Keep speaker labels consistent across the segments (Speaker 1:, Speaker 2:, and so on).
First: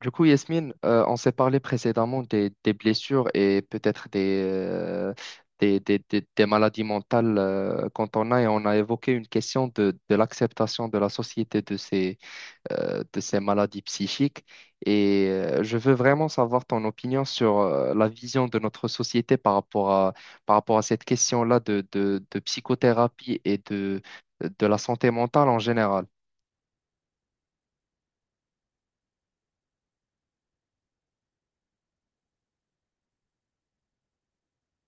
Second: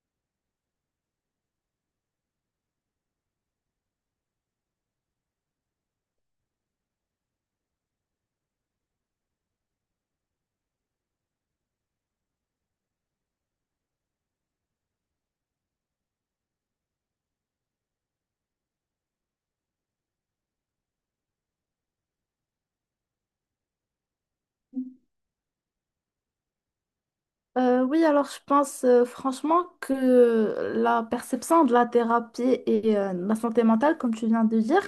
Speaker 1: Du coup, Yasmine, on s'est parlé précédemment des blessures et peut-être des maladies mentales quand on a, et on a évoqué une question de l'acceptation de la société de de ces maladies psychiques. Et je veux vraiment savoir ton opinion sur la vision de notre société par rapport à cette question-là de psychothérapie et de la santé mentale en général.
Speaker 2: Oui, alors je pense franchement que la perception de la thérapie et de la santé mentale, comme tu viens de dire,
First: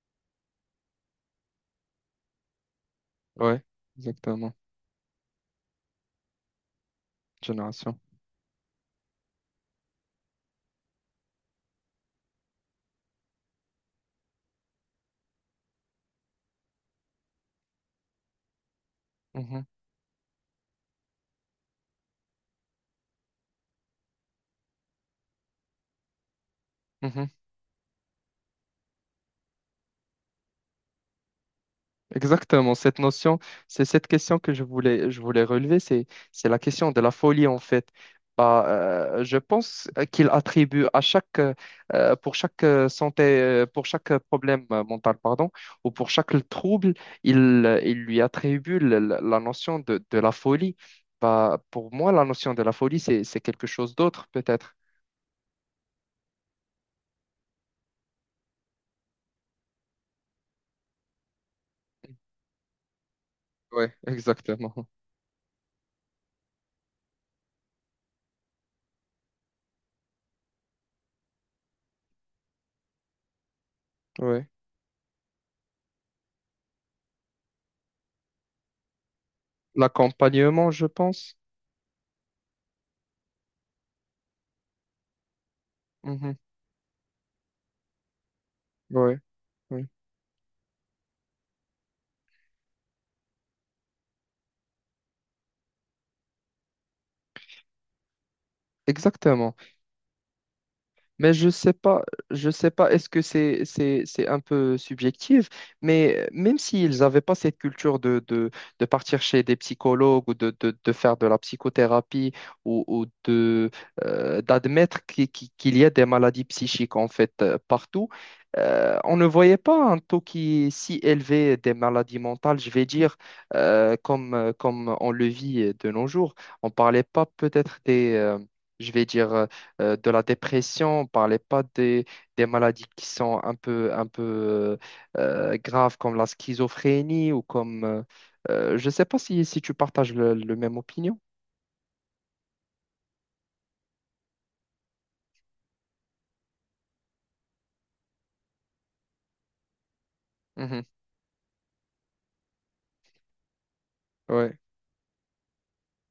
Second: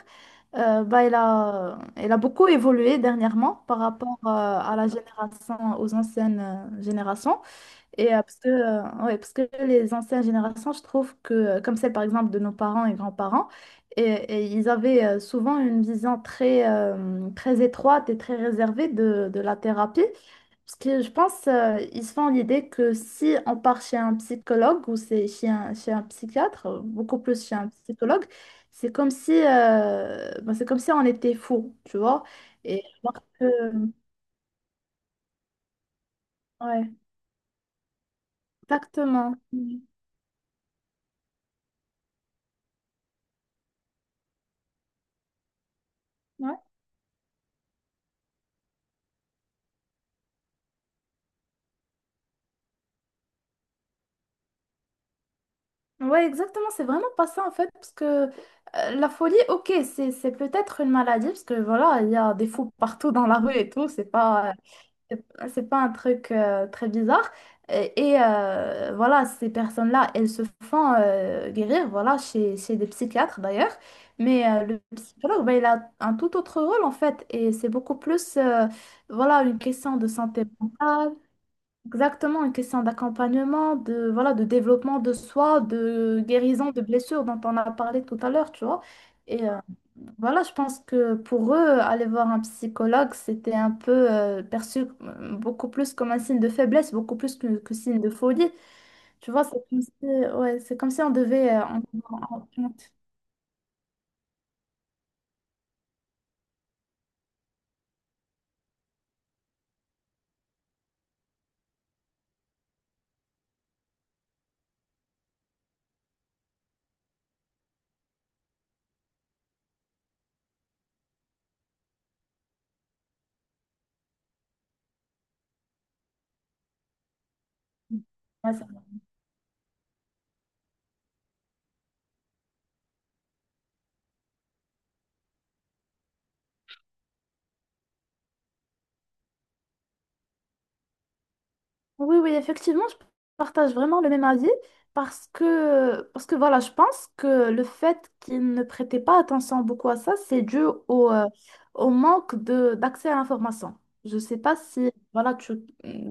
Speaker 2: elle a beaucoup évolué dernièrement
Speaker 1: Ouais,
Speaker 2: par rapport
Speaker 1: exactement.
Speaker 2: à la génération, aux anciennes générations.
Speaker 1: Génération.
Speaker 2: Et ouais, parce que les anciennes générations, je trouve que, comme celle par exemple de nos parents et grands-parents, et ils avaient souvent une vision très, très étroite et très réservée de la
Speaker 1: Mhm,
Speaker 2: thérapie. Parce que je pense ils se font l'idée que si on part chez un psychologue ou c'est chez un psychiatre, beaucoup
Speaker 1: mhm.
Speaker 2: plus chez un psychologue, c'est comme si on était fou, tu vois.
Speaker 1: Exactement,
Speaker 2: Et
Speaker 1: cette
Speaker 2: alors
Speaker 1: notion,
Speaker 2: que,
Speaker 1: c'est cette question que je voulais relever, c'est la
Speaker 2: ouais,
Speaker 1: question de la folie en fait.
Speaker 2: exactement.
Speaker 1: Je
Speaker 2: Mm.
Speaker 1: pense qu'il attribue à pour chaque santé, pour chaque problème mental, pardon, ou pour chaque
Speaker 2: Ouais.
Speaker 1: trouble, il lui attribue la notion de la folie. Bah, pour moi, la notion de la folie, c'est quelque chose d'autre peut-être.
Speaker 2: Ouais, exactement, c'est vraiment pas ça en fait, parce que la folie, OK, c'est peut-être une maladie, parce que voilà, il y a des fous partout dans la rue et
Speaker 1: Oui,
Speaker 2: tout,
Speaker 1: exactement.
Speaker 2: c'est c'est pas un truc très bizarre. Et voilà, ces personnes-là, elles se font guérir, voilà, chez des psychiatres d'ailleurs, mais
Speaker 1: Ouais.
Speaker 2: le psychologue, ben, il a un tout autre rôle en fait, et c'est beaucoup plus, voilà, une question de santé
Speaker 1: L'accompagnement, je
Speaker 2: mentale.
Speaker 1: pense.
Speaker 2: Exactement, une question d'accompagnement, de, voilà, de développement de soi, de
Speaker 1: Mhm.
Speaker 2: guérison de blessures dont on a parlé tout à l'heure, tu vois.
Speaker 1: Ouais,
Speaker 2: Et
Speaker 1: ouais.
Speaker 2: voilà, je pense que pour eux, aller voir un psychologue, c'était un peu perçu beaucoup plus comme un signe de faiblesse, beaucoup plus que signe de folie. Tu vois, c'est
Speaker 1: Exactement.
Speaker 2: comme si, ouais, c'est comme si on
Speaker 1: Mais
Speaker 2: devait... en-
Speaker 1: je sais pas, est-ce que c'est c'est un peu subjectif, mais même s'ils n'avaient pas cette culture de partir chez des psychologues ou de faire de la psychothérapie ou de d'admettre qu'il y a des maladies psychiques en fait partout, on ne voyait pas un taux qui est si élevé des maladies mentales, je vais dire, comme on le vit de nos jours. On parlait pas peut-être des
Speaker 2: ouais.
Speaker 1: je vais dire de la dépression, on parlait pas des maladies qui sont un peu graves comme la schizophrénie ou comme... je sais pas si, si tu partages le même opinion.
Speaker 2: Oui, oui, effectivement, je partage vraiment le même avis parce que voilà, je pense que le fait qu'ils ne prêtaient pas attention beaucoup à ça, c'est dû
Speaker 1: Mhm.
Speaker 2: au, euh, au manque de, d'accès à l'information. Je ne sais
Speaker 1: Ouais.
Speaker 2: pas si voilà, tu,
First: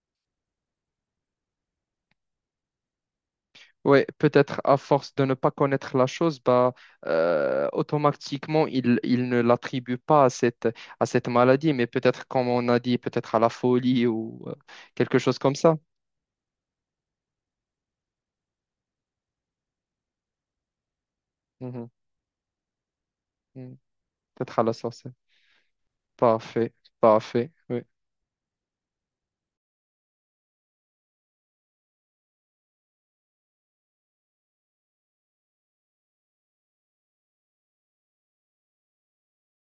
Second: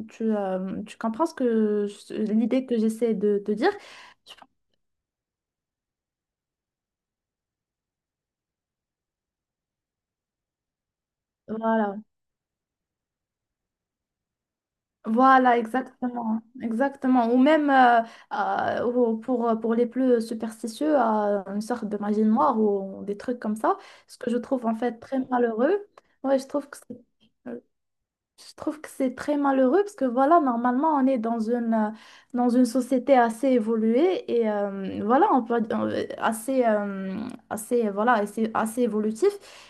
Speaker 2: tu, euh, tu comprends ce que l'idée que j'essaie de te dire.
Speaker 1: Ouais,
Speaker 2: Je-
Speaker 1: peut-être à force de ne pas connaître la chose, automatiquement, il ne l'attribue pas à à cette maladie, mais
Speaker 2: Voilà,
Speaker 1: peut-être, comme on a dit, peut-être à la folie ou quelque chose comme
Speaker 2: voilà,
Speaker 1: ça.
Speaker 2: exactement, exactement. Ou même ou pour les plus superstitieux, une sorte
Speaker 1: Mhm.
Speaker 2: de magie noire ou des trucs comme
Speaker 1: Mhm.
Speaker 2: ça, ce que je
Speaker 1: Peut-être à
Speaker 2: trouve
Speaker 1: la
Speaker 2: en fait
Speaker 1: sorcellerie.
Speaker 2: très malheureux. Ouais,
Speaker 1: Parfait, parfait.
Speaker 2: je trouve que c'est très malheureux parce que voilà, normalement, on est dans une société assez évoluée et voilà, on peut, assez, voilà, assez évolutif.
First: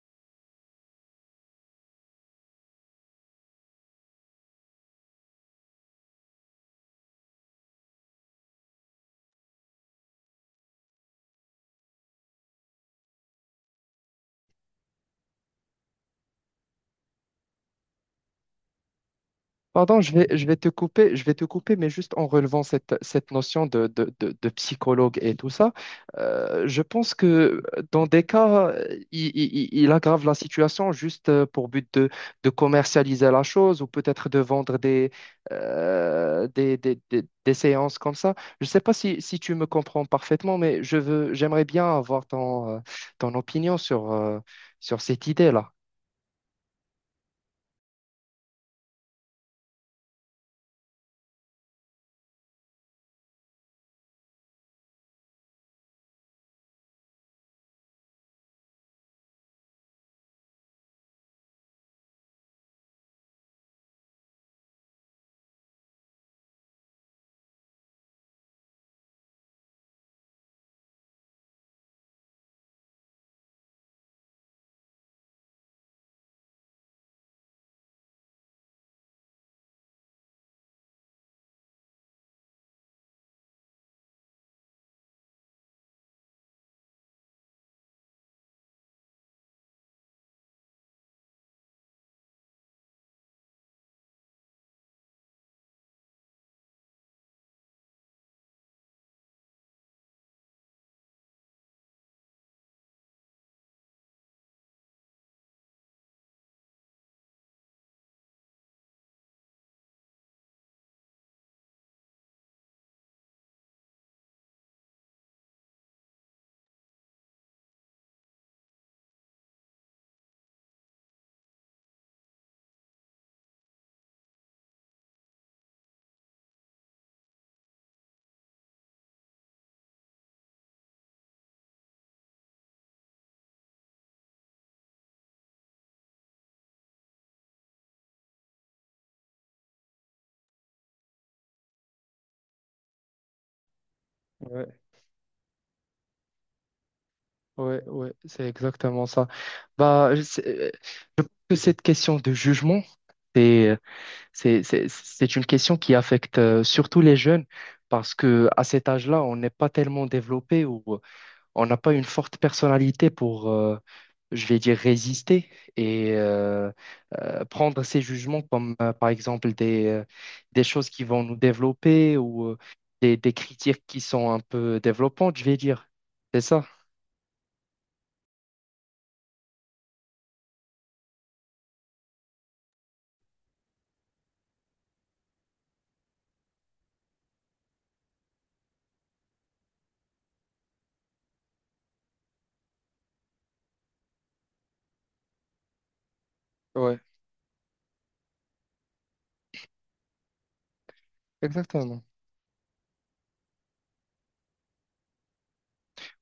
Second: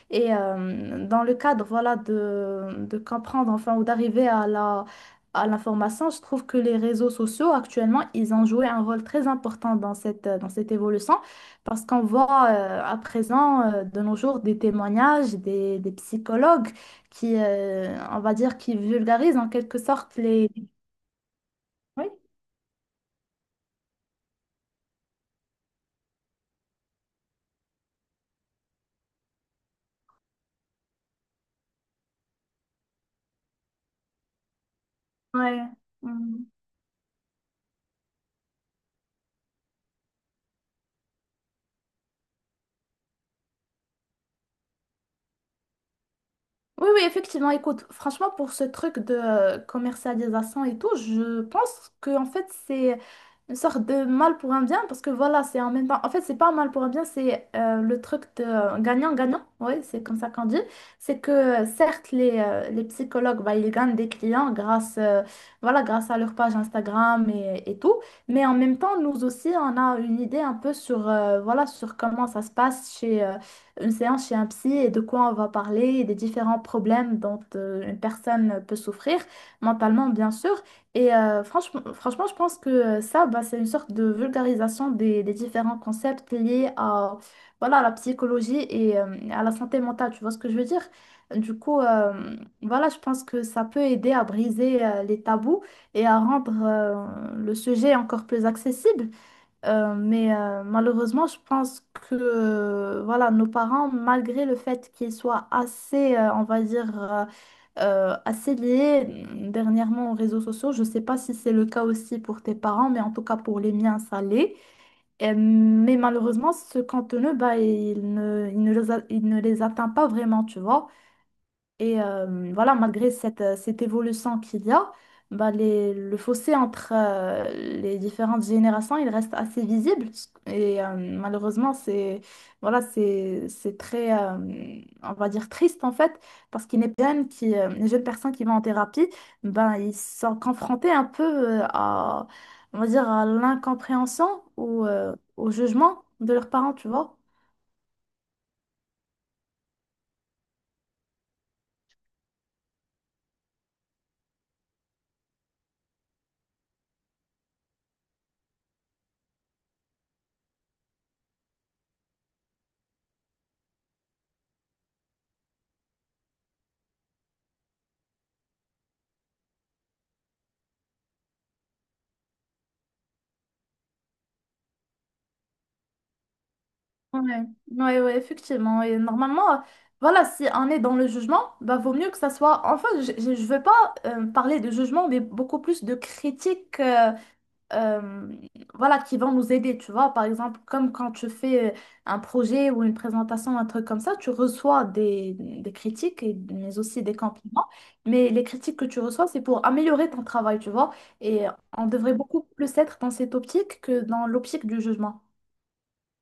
Speaker 2: Et dans le cadre, voilà, de comprendre, enfin, ou d'arriver à l'information, je trouve que les réseaux sociaux, actuellement, ils ont joué un rôle très important dans cette évolution parce qu'on voit à présent, de nos jours, des témoignages, des psychologues qui, on va dire, qui vulgarise en quelque
Speaker 1: Pardon,
Speaker 2: sorte
Speaker 1: je
Speaker 2: les...
Speaker 1: vais te couper, je vais te couper, mais
Speaker 2: Oui.
Speaker 1: juste en relevant cette notion de psychologue et tout ça, je pense que dans des cas, il aggrave la situation juste pour but de commercialiser la chose ou peut-être de vendre
Speaker 2: Ouais. Mm.
Speaker 1: des séances comme ça. Je ne sais pas si, si tu me comprends parfaitement, mais je veux, j'aimerais bien avoir ton opinion sur cette idée-là.
Speaker 2: Oui, oui, effectivement. Écoute, franchement, pour ce truc de commercialisation et tout, je pense que en fait, c'est une sorte de mal pour un bien parce que voilà, c'est en même temps. En fait, c'est pas un mal pour un bien, c'est le truc de gagnant-gagnant. Oui, c'est comme ça qu'on dit. C'est que certes, les psychologues, bah, ils gagnent des clients grâce à leur page Instagram et tout. Mais en même temps, nous aussi, on a une idée un peu sur comment ça se passe une séance chez un psy et de quoi on va parler, et des différents problèmes dont une personne peut souffrir, mentalement bien sûr. Et franchement, franchement, je pense que ça, bah, c'est une sorte de vulgarisation des différents concepts liés à la psychologie et à la santé mentale, tu vois ce que je veux dire? Du coup, voilà, je pense que ça peut aider à briser les tabous et à rendre le sujet encore plus accessible. Mais malheureusement, je pense que voilà, nos parents, malgré le fait qu'ils soient assez, on va dire, assez liés dernièrement aux réseaux sociaux, je ne sais pas si c'est le cas aussi pour tes parents, mais en tout cas pour les miens, ça l'est. Mais malheureusement, ce contenu, bah, il ne les atteint pas vraiment, tu vois. Et voilà, malgré cette évolution qu'il y a, bah, le fossé entre les différentes générations, il reste assez visible. Et malheureusement, c'est très, on va dire, triste en fait, parce qu'il y a les jeunes personnes qui vont en thérapie, ben, ils sont confrontés un peu à, on va dire, à l'incompréhension ou au jugement de leurs parents, tu vois.
Speaker 1: Ouais, ouais, c'est exactement ça. Bah, je sais- euh, je pense que cette question de jugement, c'est, euh, c'est une question qui affecte surtout les jeunes parce que à cet âge-là, on n'est pas tellement développé ou on n'a pas une forte personnalité pour, je vais dire, résister et prendre ces jugements comme, par exemple, des choses qui vont nous développer ou des critiques qui sont un peu développantes, je vais dire. C'est ça?
Speaker 2: Ouais, ouais, ouais, effectivement. Et normalement, voilà, si on est dans le jugement, bah, vaut mieux que ça soit. Enfin, je veux pas parler de jugement, mais beaucoup plus de critiques euh, voilà, qui vont nous aider. Tu vois, par exemple, comme quand tu fais un projet ou une présentation, un truc comme ça, tu reçois des critiques, mais
Speaker 1: Ouais,
Speaker 2: aussi des compliments. Mais les critiques que tu reçois, c'est pour améliorer ton travail, tu vois. Et on
Speaker 1: exactement.
Speaker 2: devrait beaucoup plus être dans cette optique que dans l'optique du jugement.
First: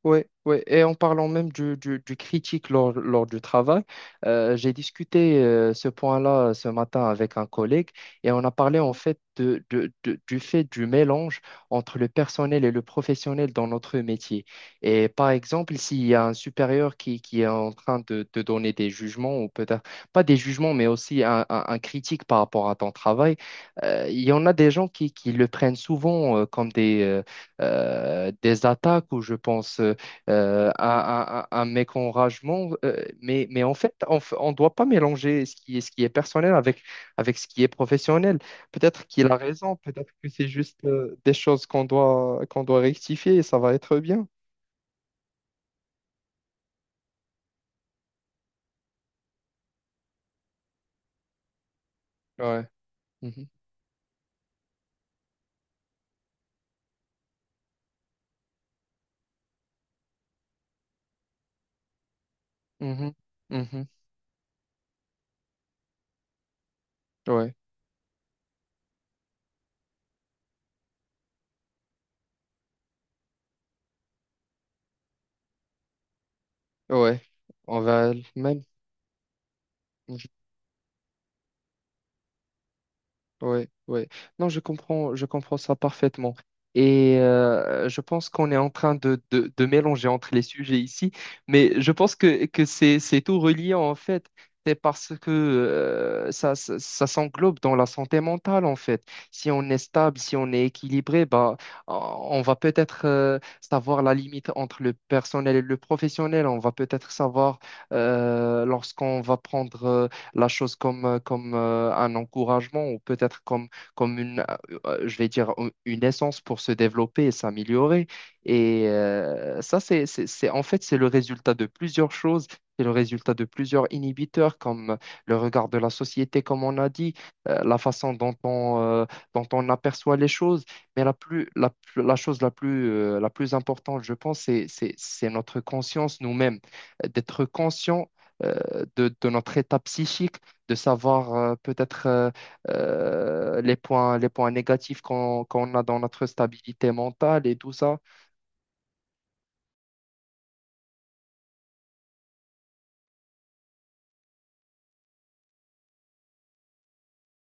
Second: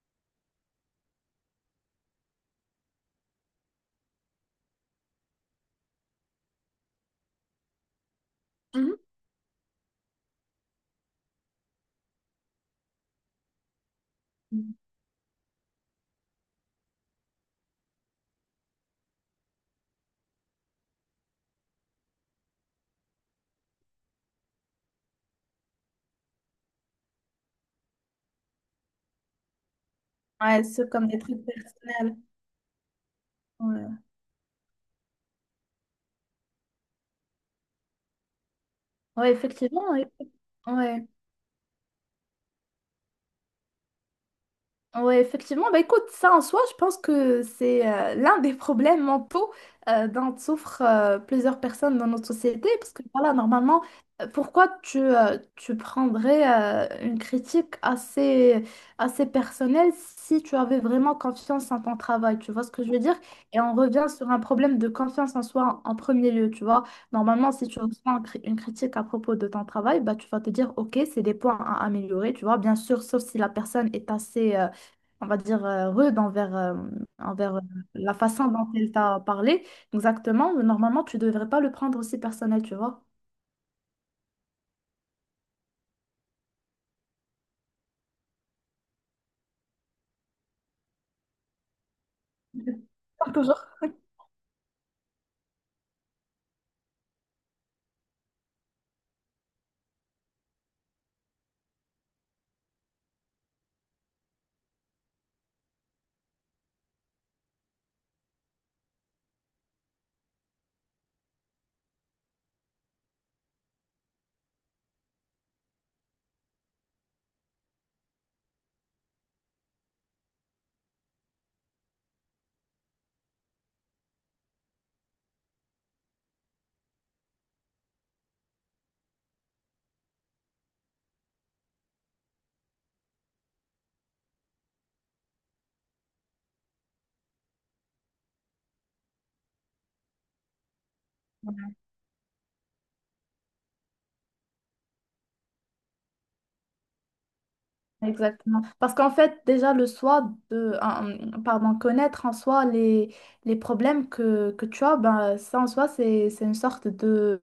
Speaker 1: Ouais, ouais. Et en parlant même du critique lors du travail, j'ai discuté ce point-là ce matin avec un collègue et on a parlé en fait du fait du mélange entre le personnel et le professionnel dans notre métier.
Speaker 2: Mhm.
Speaker 1: Et par exemple, s'il y a un supérieur qui est en train de donner des jugements, ou peut-être pas des jugements, mais aussi un critique par rapport à ton travail, il y en a des gens qui le prennent souvent comme des attaques ou je pense.
Speaker 2: Ouais, c'est comme des trucs
Speaker 1: À mes
Speaker 2: personnels.
Speaker 1: enragements. Mais en fait,
Speaker 2: Ouais,
Speaker 1: on ne doit pas mélanger ce qui est personnel avec, avec ce qui est professionnel. Peut-être qu'il
Speaker 2: ouais,
Speaker 1: a raison,
Speaker 2: effectivement. Ouais.
Speaker 1: peut-être que c'est juste
Speaker 2: Ouais.
Speaker 1: des choses qu'on doit rectifier et ça va être bien.
Speaker 2: Oui, effectivement. Bah, écoute, ça en soi, je pense que c'est l'un des problèmes mentaux dont souffrent plusieurs personnes dans notre
Speaker 1: Ouais.
Speaker 2: société. Parce que voilà,
Speaker 1: Mhm.
Speaker 2: normalement, pourquoi tu prendrais une critique assez, assez personnelle si tu avais vraiment confiance en ton travail? Tu vois ce que je veux
Speaker 1: Mhm.
Speaker 2: dire? Et on
Speaker 1: Mhm.
Speaker 2: revient sur un problème de confiance en soi en premier lieu. Tu vois, normalement,
Speaker 1: Ouais.
Speaker 2: si tu reçois une critique à propos de ton travail, bah, tu vas te dire, OK, c'est des points à améliorer. Tu vois, bien sûr, sauf si la personne est assez... on va dire, rude envers, euh,
Speaker 1: Ouais.
Speaker 2: envers euh,
Speaker 1: On va
Speaker 2: la
Speaker 1: le
Speaker 2: façon
Speaker 1: même.
Speaker 2: dont elle t'a parlé, exactement, normalement, tu devrais pas le prendre aussi personnel, tu vois.
Speaker 1: Oui, oui. Non, je comprends ça parfaitement. Et je pense qu'on est en train de mélanger entre les sujets ici, mais je pense que c'est
Speaker 2: Pas
Speaker 1: tout
Speaker 2: toujours.
Speaker 1: relié en fait. C'est parce que ça s'englobe dans la santé mentale en fait. Si on est stable, si on est équilibré, bah, on va peut-être savoir la limite entre le personnel et le professionnel. On va peut-être savoir lorsqu'on va prendre la chose comme, un encouragement ou peut-être comme, comme je vais dire, une essence pour se développer et s'améliorer. Et ça, en fait, c'est le résultat de plusieurs choses. C'est le résultat de plusieurs inhibiteurs, comme le regard de la société, comme on a dit, la façon dont on aperçoit les choses. Mais la chose la plus importante, je pense, c'est notre conscience nous-mêmes. D'être conscient euh, de notre état psychique, de savoir les points négatifs qu'on a dans notre stabilité mentale et tout ça.
Speaker 2: Exactement. Parce qu'en fait, déjà, le soi de, un- pardon, connaître en soi les problèmes que tu as, ben, ça en soi, c'est une sorte de,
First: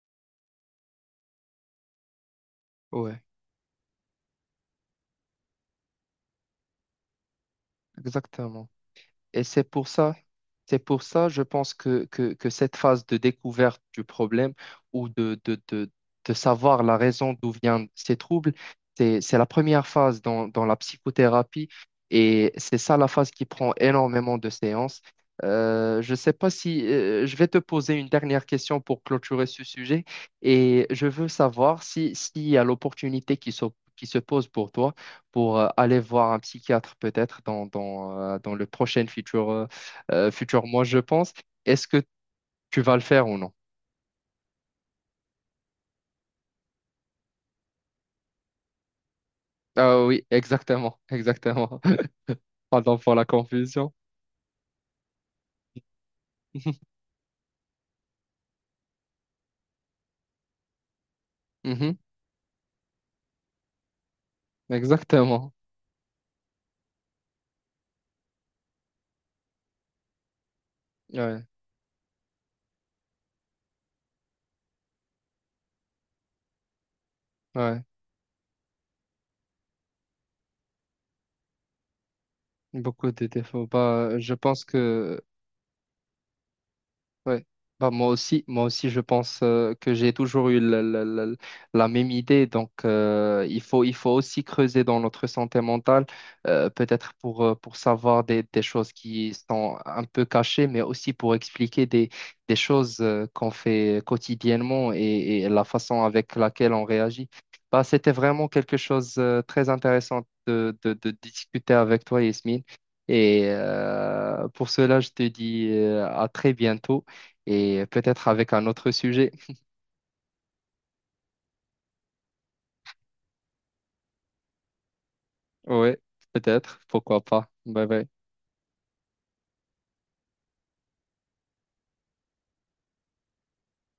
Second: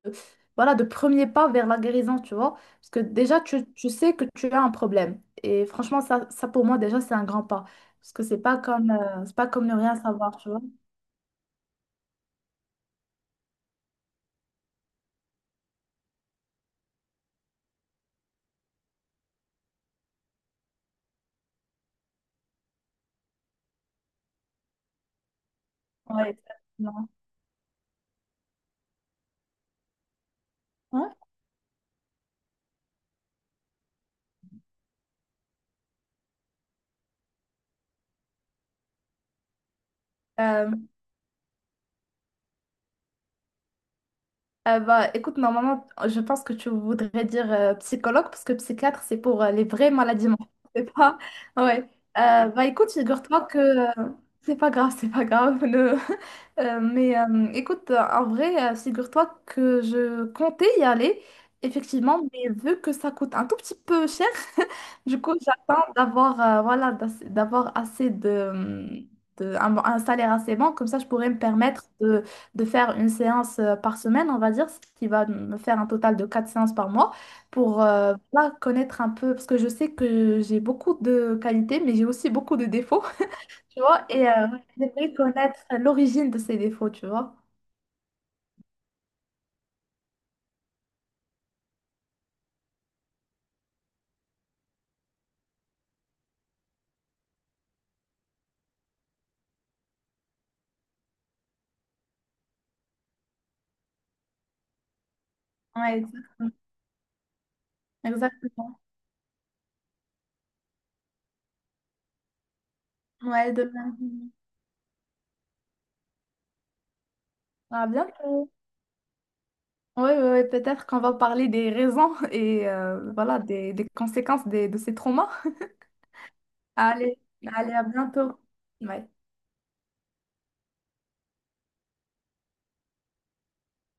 Speaker 2: voilà, de premier pas vers la guérison, tu vois. Parce que
Speaker 1: Ouais,
Speaker 2: déjà, tu sais que tu as un problème. Et franchement, ça pour moi, déjà, c'est un grand pas. Parce que c'est pas
Speaker 1: exactement.
Speaker 2: comme, euh, c'est
Speaker 1: Et
Speaker 2: pas comme ne rien savoir, tu vois.
Speaker 1: c'est pour ça, je pense que cette phase de découverte du problème ou de savoir la raison d'où viennent ces troubles, c'est la première phase dans la psychothérapie et c'est ça la phase qui prend énormément de séances. Je ne
Speaker 2: Ouais,
Speaker 1: sais pas si
Speaker 2: exactement.
Speaker 1: je vais te poser une dernière question pour clôturer ce sujet et je
Speaker 2: Hein.
Speaker 1: veux savoir si, s'il y a l'opportunité qui se pose pour toi pour aller voir un psychiatre peut-être dans le prochain futur, futur
Speaker 2: Euh,
Speaker 1: mois, je pense. Est-ce que tu vas le faire ou non?
Speaker 2: bah, écoute, normalement, je pense que tu voudrais dire psychologue, parce que psychiatre, c'est pour les vraies
Speaker 1: Ah oui,
Speaker 2: maladies mentales, c'est
Speaker 1: exactement,
Speaker 2: pas...
Speaker 1: exactement.
Speaker 2: Ouais. Euh, bah, écoute,
Speaker 1: Pardon pour la
Speaker 2: figure-toi que...
Speaker 1: confusion.
Speaker 2: euh, c'est pas grave, c'est pas grave. Euh, mais euh, écoute, en vrai, figure-toi que je comptais y aller,
Speaker 1: Mhm,
Speaker 2: effectivement, mais vu que ça coûte un tout petit peu cher, du coup,
Speaker 1: exactement.
Speaker 2: j'attends d'avoir voilà, d'avoir assez de, un salaire assez bon, comme ça, je pourrais me
Speaker 1: Ouais,
Speaker 2: permettre de faire une séance par semaine, on va dire, ce qui va me faire un total de 4 séances par mois
Speaker 1: ouais.
Speaker 2: pour voilà, connaître un peu, parce que je sais que j'ai beaucoup de qualités, mais j'ai aussi beaucoup de défauts,
Speaker 1: Beaucoup de défauts.
Speaker 2: tu vois,
Speaker 1: Bah,
Speaker 2: et
Speaker 1: je pense
Speaker 2: j'aimerais
Speaker 1: que
Speaker 2: connaître l'origine de ces défauts, tu vois.
Speaker 1: ouais. Bah, moi aussi, je pense que j'ai toujours eu la même idée. Donc, il faut aussi creuser dans notre santé mentale, peut-être pour savoir des choses qui sont un peu cachées, mais aussi pour expliquer des choses qu'on fait quotidiennement et la
Speaker 2: Ouais,
Speaker 1: façon avec
Speaker 2: exactement.
Speaker 1: laquelle on réagit. Bah, c'était vraiment quelque
Speaker 2: Exactement.
Speaker 1: chose de très intéressant de discuter avec toi, Yasmine. Et
Speaker 2: Ouais, de même.
Speaker 1: pour cela, je te dis à très bientôt et
Speaker 2: Ah,
Speaker 1: peut-être
Speaker 2: bientôt.
Speaker 1: avec un autre sujet.
Speaker 2: Oui, ouais, ouais, ouais, peut-être qu'on va parler des raisons et voilà, des conséquences de ces traumas.
Speaker 1: Ouais, peut-être,
Speaker 2: Allez,
Speaker 1: pourquoi pas.
Speaker 2: allez, à
Speaker 1: Bye bye.
Speaker 2: bientôt. Ouais.